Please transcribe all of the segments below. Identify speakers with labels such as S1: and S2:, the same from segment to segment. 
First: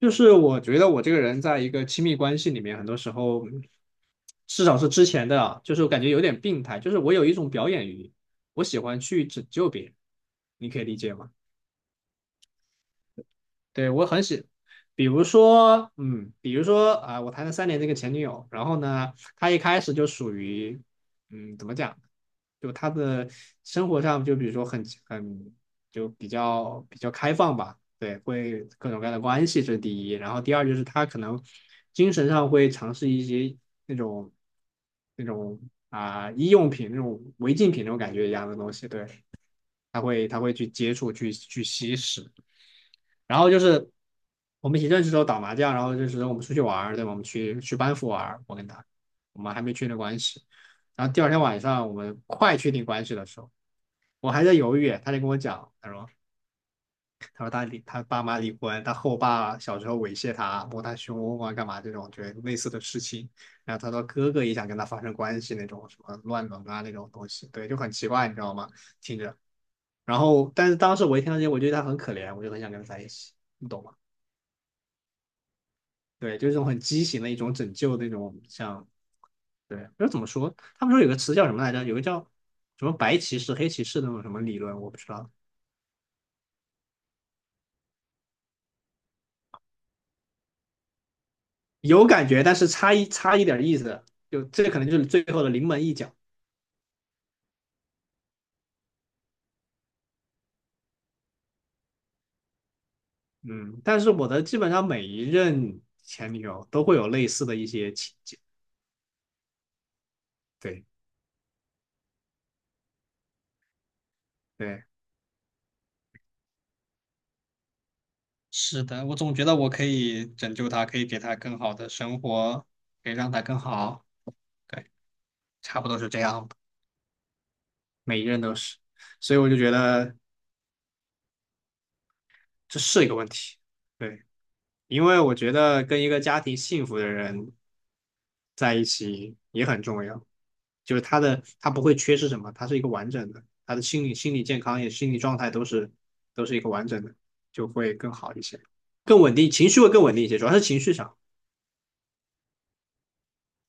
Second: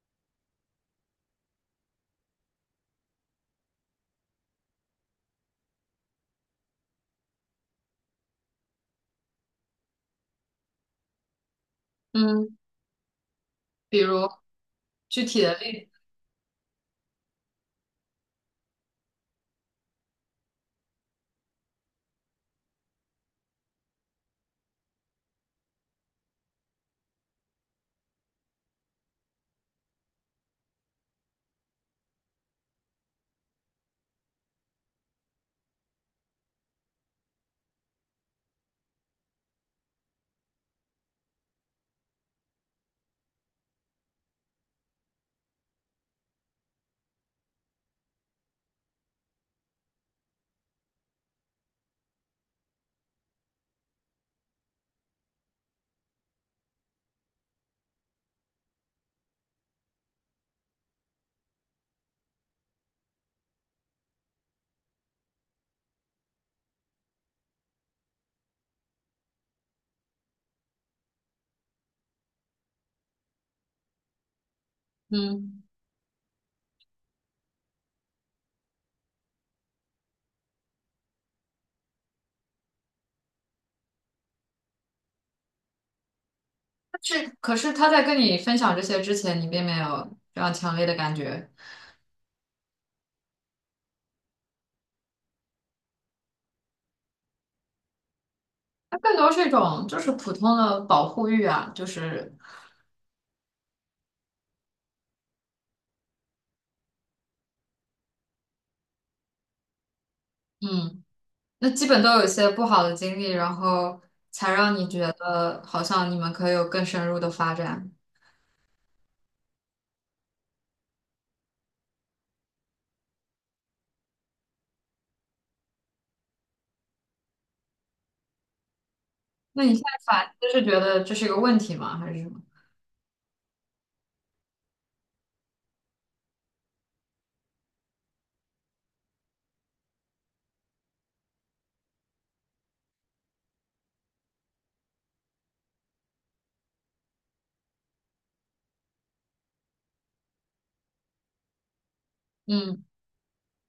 S1: 就是我觉得我这个人在一个亲密关系里面，很多时候，至少是之前的啊，就是我感觉有点病态，就是我有一种表演欲，我喜欢去拯救别人，你可以理解吗？
S2: 嗯，
S1: 对，
S2: 比
S1: 我很
S2: 如
S1: 喜，比
S2: 具
S1: 如
S2: 体的例
S1: 说，
S2: 子，
S1: 嗯，比如说啊、我谈了三年这个前女友，然后呢，她一开始就属于，怎么讲，就她的生活上，就比如说很就比较开放吧，对，会各种各样的关系，这是第一，然后第二就是她可能精神上会尝试一些那种那种医用品那种违禁品那种感觉一样的东西，对，他会去接触去吸食。然后就是我们一起认识的时候打麻将，然后就是我们出去玩对吧？我们去班服玩我跟他，我们还没确定关系。然后第二天晚上我们快确定关系的时候，我还在犹豫，他就跟我讲，他说他离他爸妈离婚，他后爸小时候猥亵他，摸他胸啊，干嘛这种，就类似的事情。然后他说哥哥也想跟他发生关系那种，什么乱伦啊那种东西，对，就很奇怪，你知道吗？听着。然后，但是当时我一听到这些，我觉得他很可怜，我就很想跟他在一起，你懂吗？
S2: 嗯，
S1: 对，就是这种很畸形的一种拯救那种，像对，就怎么说？他们说有个词叫什么来着？有个叫什么白骑士、黑骑士那种什么理论，我不知道
S2: 但是可是他在跟你分享这些之前，你并没有这样强烈的感觉，
S1: 有感觉，但是差一点意思，就这可能就是最后的临门一脚。
S2: 它更多是一种就是普通的保护欲啊，就是
S1: 嗯，但是我的基本上每一任前女友都会有类似的一些情节。对
S2: 嗯，那基本都有一些不好的经历，然后才让
S1: 对，
S2: 你觉得好像你们可以有更深入的发展。
S1: 是的，我总觉得我可以拯救她，可以给她更好的生活，可以让她更好。对，差不多是这样吧。每一任都是，所以我就
S2: 那
S1: 觉
S2: 你现在
S1: 得
S2: 反思是觉得这是一个问题吗？还是什么？
S1: 这是一个问题。对，因为我觉得跟一个家庭幸福的人在一起也很重要。就是他的他不会缺失什么，他是一个完整的，他的心理健康也心理状态都是一个完整的，就会更好一些，更稳定，情绪会更稳定一些，主要是情绪上。
S2: 嗯，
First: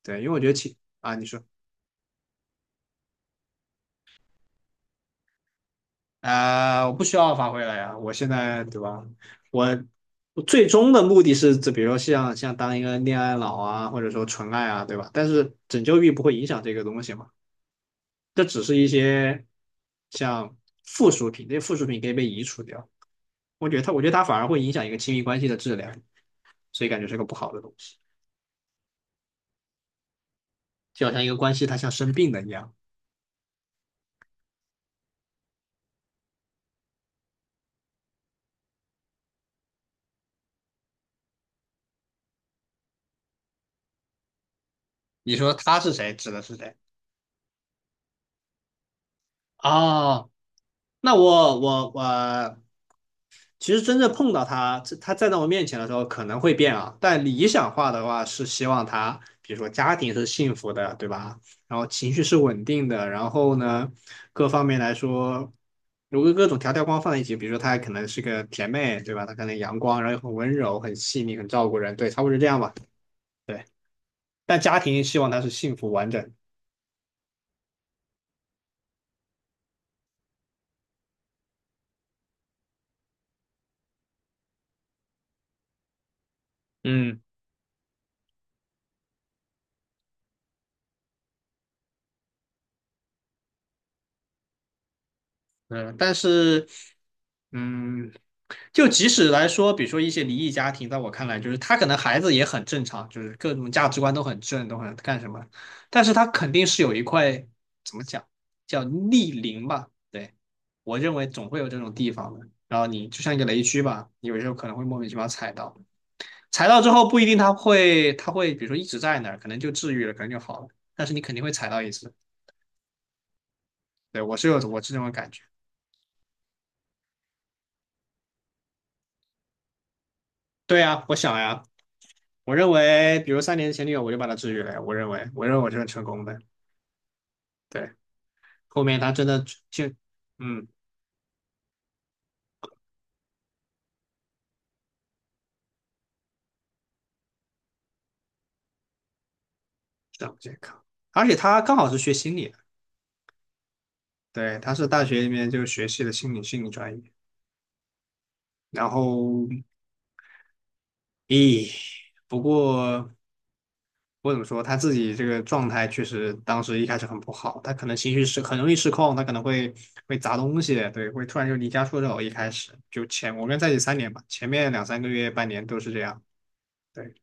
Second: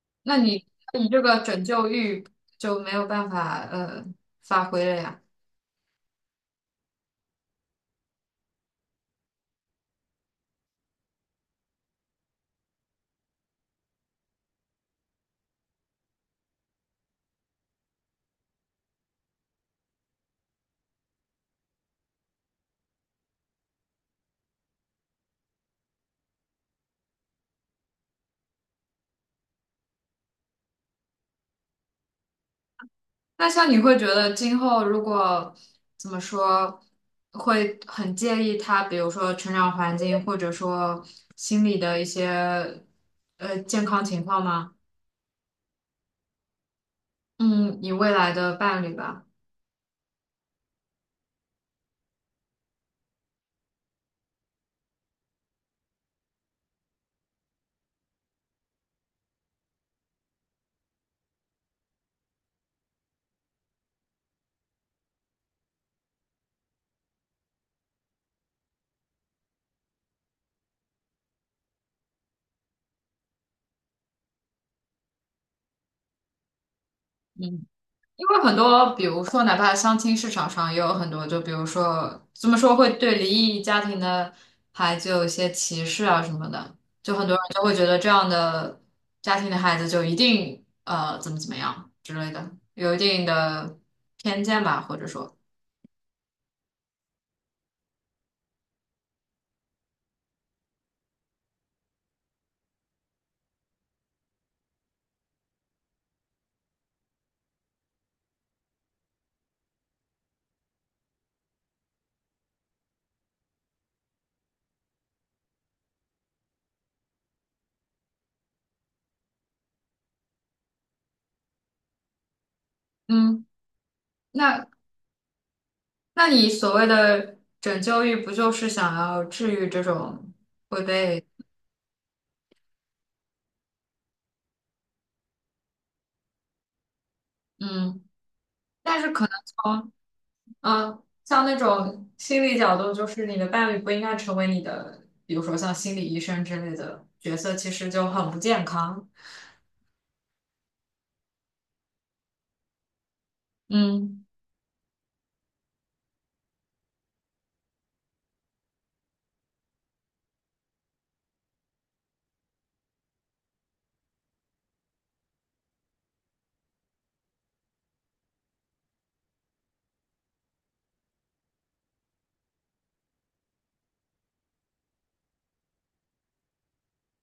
S1: 对，因为
S2: 那
S1: 我觉得
S2: 你
S1: 情
S2: 你
S1: 啊，
S2: 这
S1: 你
S2: 个
S1: 说
S2: 拯救欲就没有办法发挥了呀？
S1: 我不需要发挥了呀，我现在对吧？我我最终的目的是，这比如说像当一个恋爱脑啊，或者说纯爱啊，对吧？但是拯救欲不会影响这个东西嘛，这只是一些像附属品，这些附属品可以被移除掉。我觉得它，我觉得它反而会影响一个亲密关系的质量，所以感觉是个不好的东西。就好像一个关系，它像生病了一样。
S2: 那像你会觉得今后如果怎么说，会很介意他，比如说成长环境，或者说心理的一些健康情况吗？
S1: 你说他是谁，指的是谁？
S2: 嗯，你未来的伴侣吧。
S1: 哦，那我其实真正碰到他，他站在我面前的时候可能会变啊，但理想化的话是希望他，比如说家庭是幸福的，对吧？然后情绪是稳定的，然后呢，各方面来说，如果各种条条框放在一起，比如说她可能是个甜妹，对吧？她可能阳光，然后又很温柔、很细腻、很照顾人，对，差不多是这样吧。对，但家庭希望她是幸福完整。
S2: 嗯。因为很多，比如说，哪怕相亲市场上也有很多，就比如说，怎么说会对离异家庭的孩子有一些歧视啊什么的，就
S1: 嗯，
S2: 很多人就会觉得这样的家庭的孩子就一定怎么怎么样之类的，有一定的偏见吧，或者说，
S1: 嗯，但是，嗯，就即使来说，比如说一些离异家庭，在我看来，就是他可能孩子也很正常，就是各种价值观都很正，都很干什么，但是他肯定是有一块怎么讲，叫逆鳞吧？对，我认为总会有这种地方的。然后你就像一个雷区吧，你有时候可能会莫名其妙踩到，踩到之后不一定他会，他会比如说一直在那儿，可能就治愈了，可能就好了，但是你肯定会踩到一次。
S2: 嗯，
S1: 对，我是有
S2: 那
S1: 我是这种感觉。
S2: 你所谓的拯救欲，不就是想要治愈这种
S1: 对
S2: 会
S1: 呀，我
S2: 被
S1: 想呀。我认为，比如三年前女友，我就把她治愈了呀。我认为，我认为我这是成功的。对，
S2: 嗯，
S1: 后面
S2: 但是
S1: 她
S2: 可
S1: 真
S2: 能
S1: 的就，
S2: 从
S1: 嗯，
S2: 嗯，像那种心理角度，就是你的伴侣不应该成为你的，比如说像心理医生之类的角色，其实就很不健康。
S1: 这样健康，而且她刚好是学心理的，
S2: 嗯
S1: 对，她是大学里面就学习的心理专业。然后，咦，不过我怎么说，她自己这个状态确实当时一开始很不好，她可能情绪失很容易失控，她可能会砸东西，对，会突然就离家出走。一开始就前我跟在一起三年吧，前面2、3个月、半年都是这样。对。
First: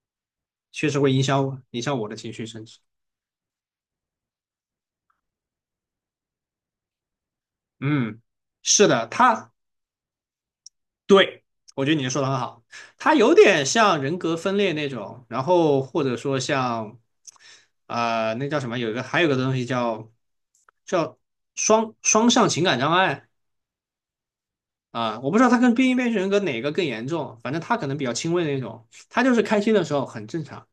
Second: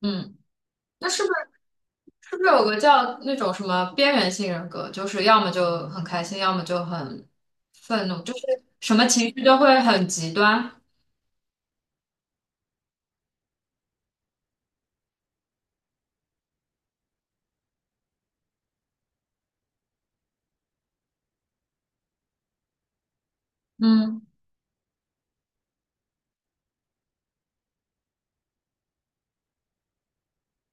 S2: 嗯，
S1: 确实
S2: 那
S1: 会
S2: 是
S1: 影
S2: 不是
S1: 响我，影响我的情
S2: 是不
S1: 绪，
S2: 是有
S1: 甚
S2: 个
S1: 至，
S2: 叫那种什么边缘性人格，就是要么就很开心，要么就很愤怒，
S1: 嗯，
S2: 就是
S1: 是
S2: 什么
S1: 的，
S2: 情绪
S1: 他
S2: 都会很极端。
S1: 对我觉得你说的很好，他有点像人格分裂那种，然后或者说像，那叫什么？有一个还有个东西叫叫双向情感障碍
S2: 嗯
S1: 啊，我不知道他跟边缘人格哪个更严重，反正他可能比较轻微的那种，他就是开心的时候很正常，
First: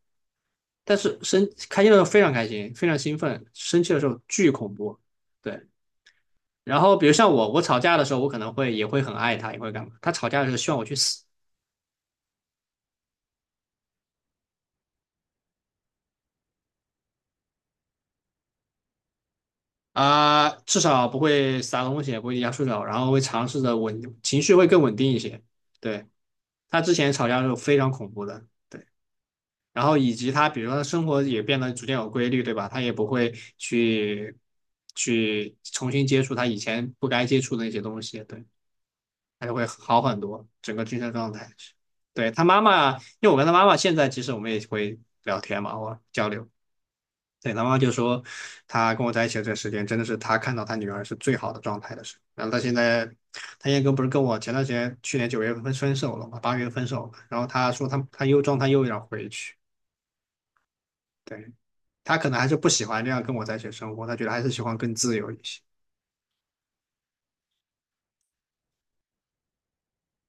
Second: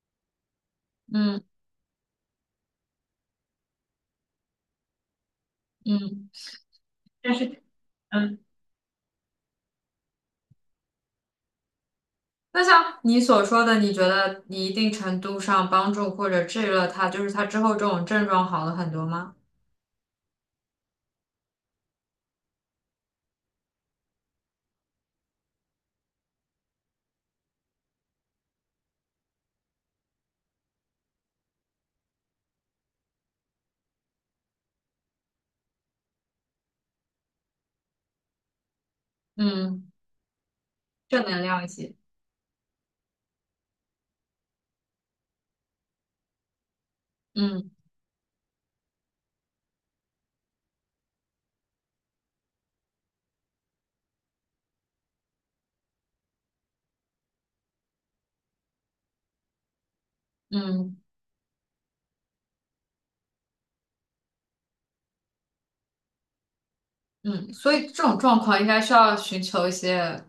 S1: 但是
S2: 嗯
S1: 生开心的时候非常开心，非常兴奋，生气的时候巨恐怖。对。
S2: 嗯，
S1: 然后比如像
S2: 但
S1: 我，
S2: 是，
S1: 我吵架的时候，我可
S2: 嗯，
S1: 能会也会很爱他，也会干嘛。他吵架的时候希望我去死
S2: 那像你所说的，你觉得你一定程度上帮助或者治愈了他，就是他之后这种症状好了很多吗？
S1: 啊、至少不会撒东西，也不会压手脚，然后会尝试着稳，情绪会更稳定一些。对，他之前吵架的时候非常恐怖的，对。然后以及他，比如说他生活也变得逐渐有规律，对吧？他也不会去去重新接触他以前不该接触的那些东西，对，他就会
S2: 嗯，
S1: 好很多，整个精神
S2: 正
S1: 状
S2: 能
S1: 态。
S2: 量一些，
S1: 对，他妈妈，因为我跟他妈妈现在其实我们也会聊天嘛，我交流。对，他
S2: 嗯
S1: 妈妈就说，他跟我在一起的这时间，真的是他看到他女儿是最好的状态的时候。然后他现在，他现在不是跟我前段时间去年9月份分手了嘛，8月份分手了。然后他说他又状态又有要回去，
S2: 嗯
S1: 对，他可能还是不喜欢这样跟我在一起的生活，他觉得还是喜欢更自由一些。
S2: 嗯，所以这种状况应该需要寻求一些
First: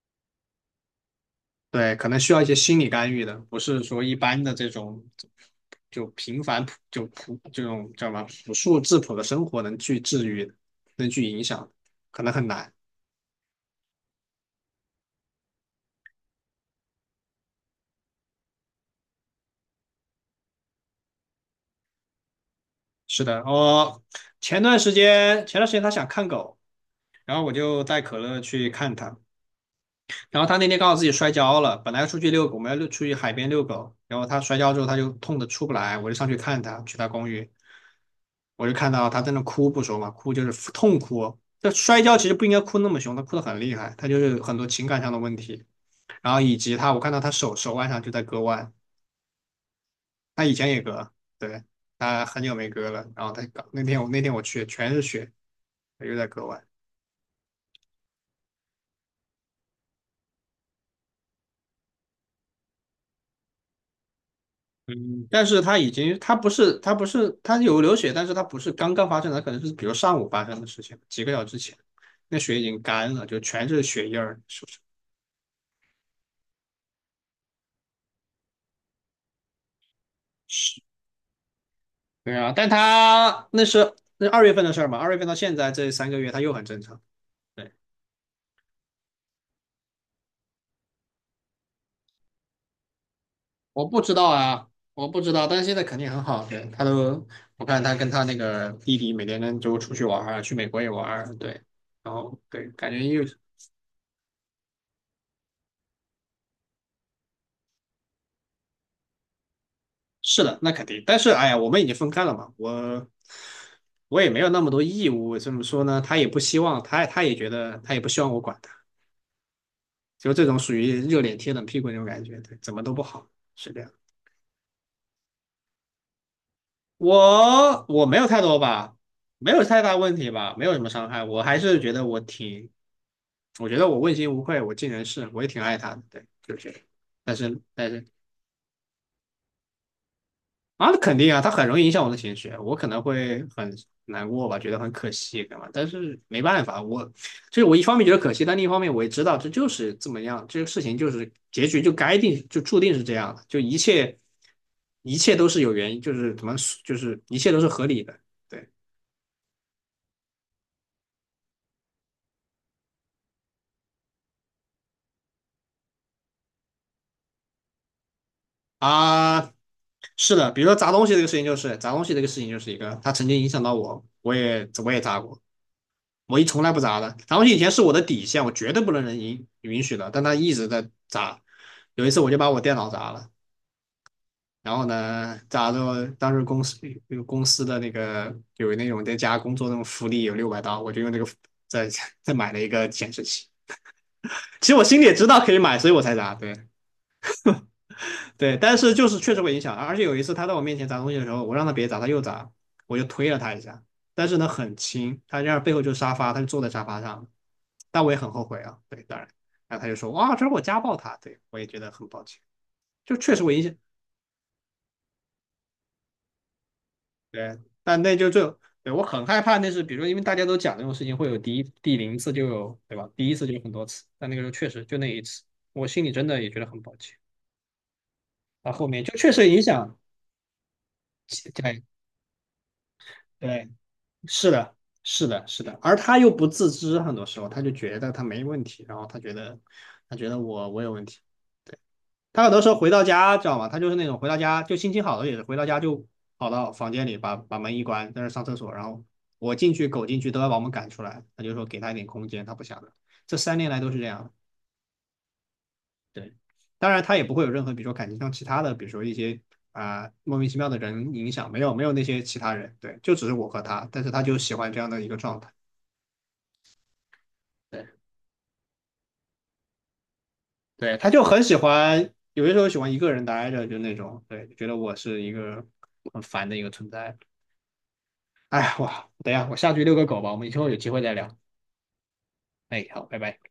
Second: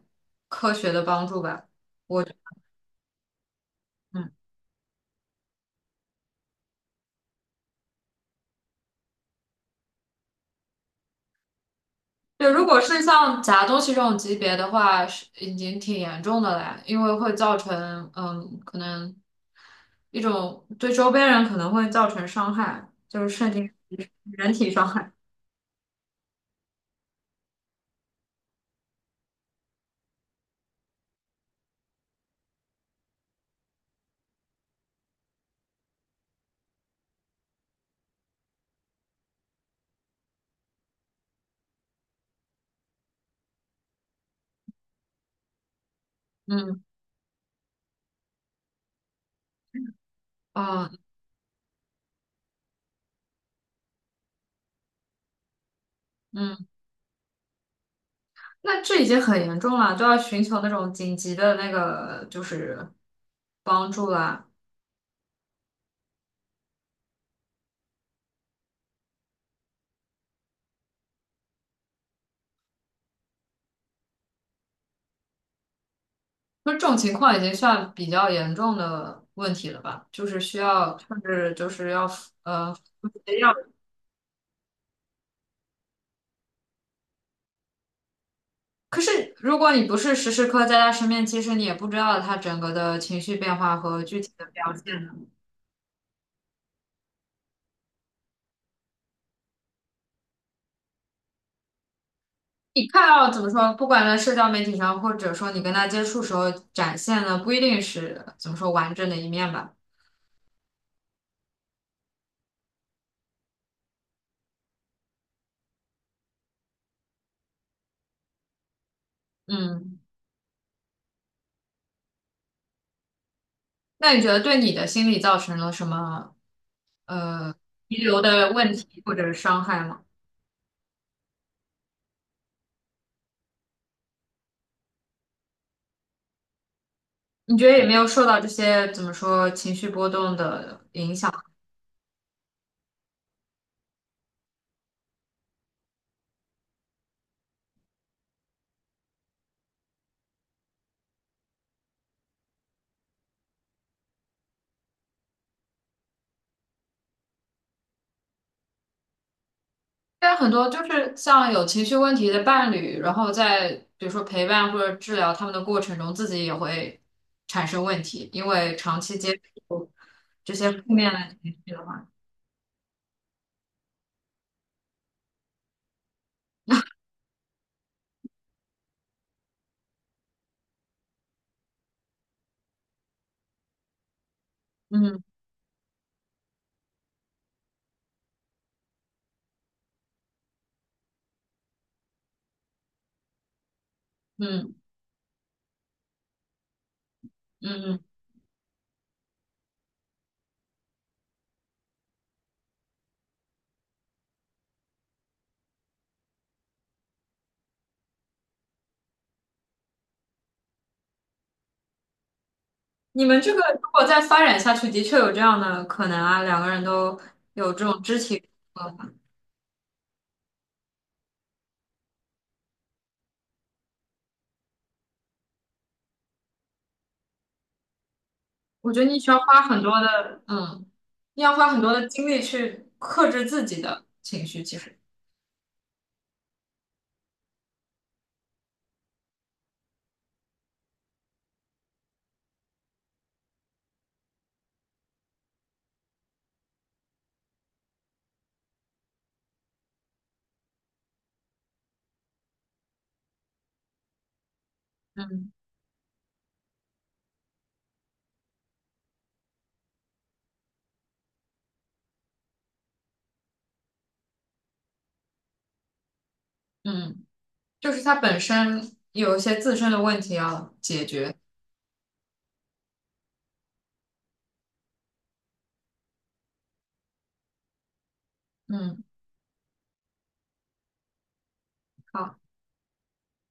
S2: 科学的帮助吧。
S1: 对，可能
S2: 我，
S1: 需要一些心理干预的，不是说一
S2: 嗯，
S1: 般的这种就普这种叫什么朴素质朴的生活能去治愈的能去影响的可能很
S2: 对，如
S1: 难。
S2: 果是像夹东西这种级别的话，是已经挺严重的了，因为会造成，嗯，可能一种对周边人可能会造成伤害，就
S1: 是
S2: 是
S1: 的，
S2: 甚至
S1: 我
S2: 人
S1: 前
S2: 体
S1: 段
S2: 伤
S1: 时
S2: 害。
S1: 间前段时间他想看狗，然后我就带可乐去看他，然后他那天刚好自己摔跤了，本来要出去遛狗，我们要遛出去海边遛狗，然后他摔跤之后他就痛的出不来，我就上去看他，去他公寓，我就看到他在那哭不说嘛，哭就是痛哭，这摔跤其实不应该哭那么凶，他哭得很厉害，他就是很多情感上的问题，然后以及
S2: 嗯，
S1: 他我看到他手腕上就在割腕，他以前也
S2: 哦，
S1: 割，对，他很久没割了，然后他那天我去全是血，他又在割腕。
S2: 嗯，那这已经很严重了，都要寻求那种紧急的那个就是帮助啦。
S1: 嗯，但是他已经，他不是，他有流血，但是他不是刚刚发生的，可能是比如上午发生的事情，几个小时之前，那血已经干了，就全是血印儿，是不是？
S2: 那这种情况已经算比较严重的问题了吧？就是需
S1: 是，
S2: 要，甚至就是要
S1: 对啊，但
S2: 呃
S1: 他
S2: 要。
S1: 那是二月份的事儿嘛，二月份到现在这3个月，他又很正常。对，
S2: 可是如果你不是时时刻在他身边，其实你也不知道他整个的情绪变化
S1: 我不
S2: 和
S1: 知
S2: 具
S1: 道
S2: 体的
S1: 啊，
S2: 表现
S1: 我
S2: 呢。
S1: 不知道，但是现在肯定很好。对，他都，我看他跟他那个弟弟每天就出去玩儿啊去美国也玩儿，对，然后对，
S2: 你
S1: 感觉
S2: 看
S1: 又
S2: 到怎么说，不管在社交媒体上，或者说你跟他接触时候展现的，不一定是怎么说完整的一面吧。
S1: 是的，那肯定。但是，哎呀，我们已经分开了嘛，我也没有那么多义务。怎么说呢？他也不希望，他也觉得，他也不希望我管他，
S2: 嗯，
S1: 就这种属于热脸贴冷屁股那种感觉，对，怎么都不好，是这样。
S2: 那你觉得对你的心理造成了什么
S1: 我
S2: 遗
S1: 我没
S2: 留
S1: 有太
S2: 的
S1: 多
S2: 问
S1: 吧，
S2: 题或者
S1: 没
S2: 伤
S1: 有
S2: 害
S1: 太大
S2: 吗？
S1: 问题吧，没有什么伤害。我还是觉得我挺，我觉得我问心无愧，我尽人事，我也挺爱他的，对，就是。但
S2: 你
S1: 是
S2: 觉得有
S1: 但
S2: 没
S1: 是
S2: 有受到这些怎么说情绪波动的
S1: 啊，那
S2: 影
S1: 肯
S2: 响？
S1: 定啊，它很容易影响我的情绪，我可能会很难过吧，觉得很可惜，干嘛？但是没办法，我就是我一方面觉得可惜，但另一方面我也知道这就是这么样，这个事情就是结局就该定，就注定是这样的，就一切一切都是有原因，就是怎么就是一切都是合理的，对
S2: 但很多就是像有情绪问题的伴侣，然后在比如说陪伴或者治疗他们的过程中，自己也会产生问题，因为长期接
S1: 啊，
S2: 触
S1: 是的，
S2: 这
S1: 比如
S2: 些
S1: 说
S2: 负
S1: 砸东
S2: 面
S1: 西这个
S2: 的
S1: 事情
S2: 情
S1: 就
S2: 绪
S1: 是
S2: 的
S1: 砸东
S2: 话，
S1: 西这个事情就是一个，它曾经影响到我，我也砸过，我一从来不砸的，砸东西以前是我的底线，我绝对不能允许的，但他一直在砸。有一次我就把我电脑砸了，然后
S2: 嗯
S1: 呢，砸着当时公司那个公司的那个有那种在家工作那种福利有600刀，我就用这个再 再买了一个显示器。其
S2: 嗯
S1: 实我心里也知道可以买，所以我才砸。对，
S2: 嗯嗯，
S1: 对，但是就是确实会影响，而且有一次他在我面前砸东西的时候，我让他别砸，他又砸，我就推了他一下，但是呢很轻，他这样背后就是沙发，他就坐在沙发上，但我也很后悔啊，对，当然，然后他就说哇，这是我家暴他，对我也觉得很抱歉，就
S2: 你
S1: 确
S2: 们
S1: 实
S2: 这
S1: 会
S2: 个
S1: 影响，
S2: 如果再发展下去，的确有这样的可能啊，两个人都
S1: 对，
S2: 有这种
S1: 但那
S2: 肢
S1: 就最
S2: 体，
S1: 后，对我
S2: 呃
S1: 很害怕那是，比如说因为大家都讲这种事情会有第一第零次就有，对吧？第一次就有很多次，但那个时候确实就那一次，我心里真的也觉得很抱歉，到后
S2: 我觉
S1: 面
S2: 得
S1: 就
S2: 你需
S1: 确
S2: 要
S1: 实影
S2: 花很多
S1: 响，
S2: 的，嗯，你要花很
S1: 对
S2: 多的精力去克制自
S1: 对。
S2: 己的情
S1: 是
S2: 绪，
S1: 的，
S2: 其实。
S1: 是的，是的，而他又不自知，很多时候他就觉得他没问题，然后他觉得我有问题，对，他很多时候回到家，知道吗？他就是那种回到家就心情好了，也是回到家就跑到房间里把门一关，在那上厕所，然后我进去狗进去都要把我们赶出来，他就说给他一点空间，他不想的，这3年来都是这样的
S2: 嗯
S1: 对，当然他也不会有任何比如说感情上其他的，比如说一些。啊、莫名其妙的人影响没有没有那些其他人，对，就只是我和他，但是他就喜欢这样的一个状态。
S2: 嗯，
S1: 对
S2: 就是它本身有一些自身的问题要
S1: 对，
S2: 解
S1: 他就
S2: 决。
S1: 很喜欢，有些时候喜欢一个人待着，就那种，对，觉得我是一个很烦的一个存在。哎，
S2: 嗯，
S1: 哇，等一下，我下去遛个狗吧，我们以后有机会再聊。
S2: 好。
S1: 哎，好，拜拜。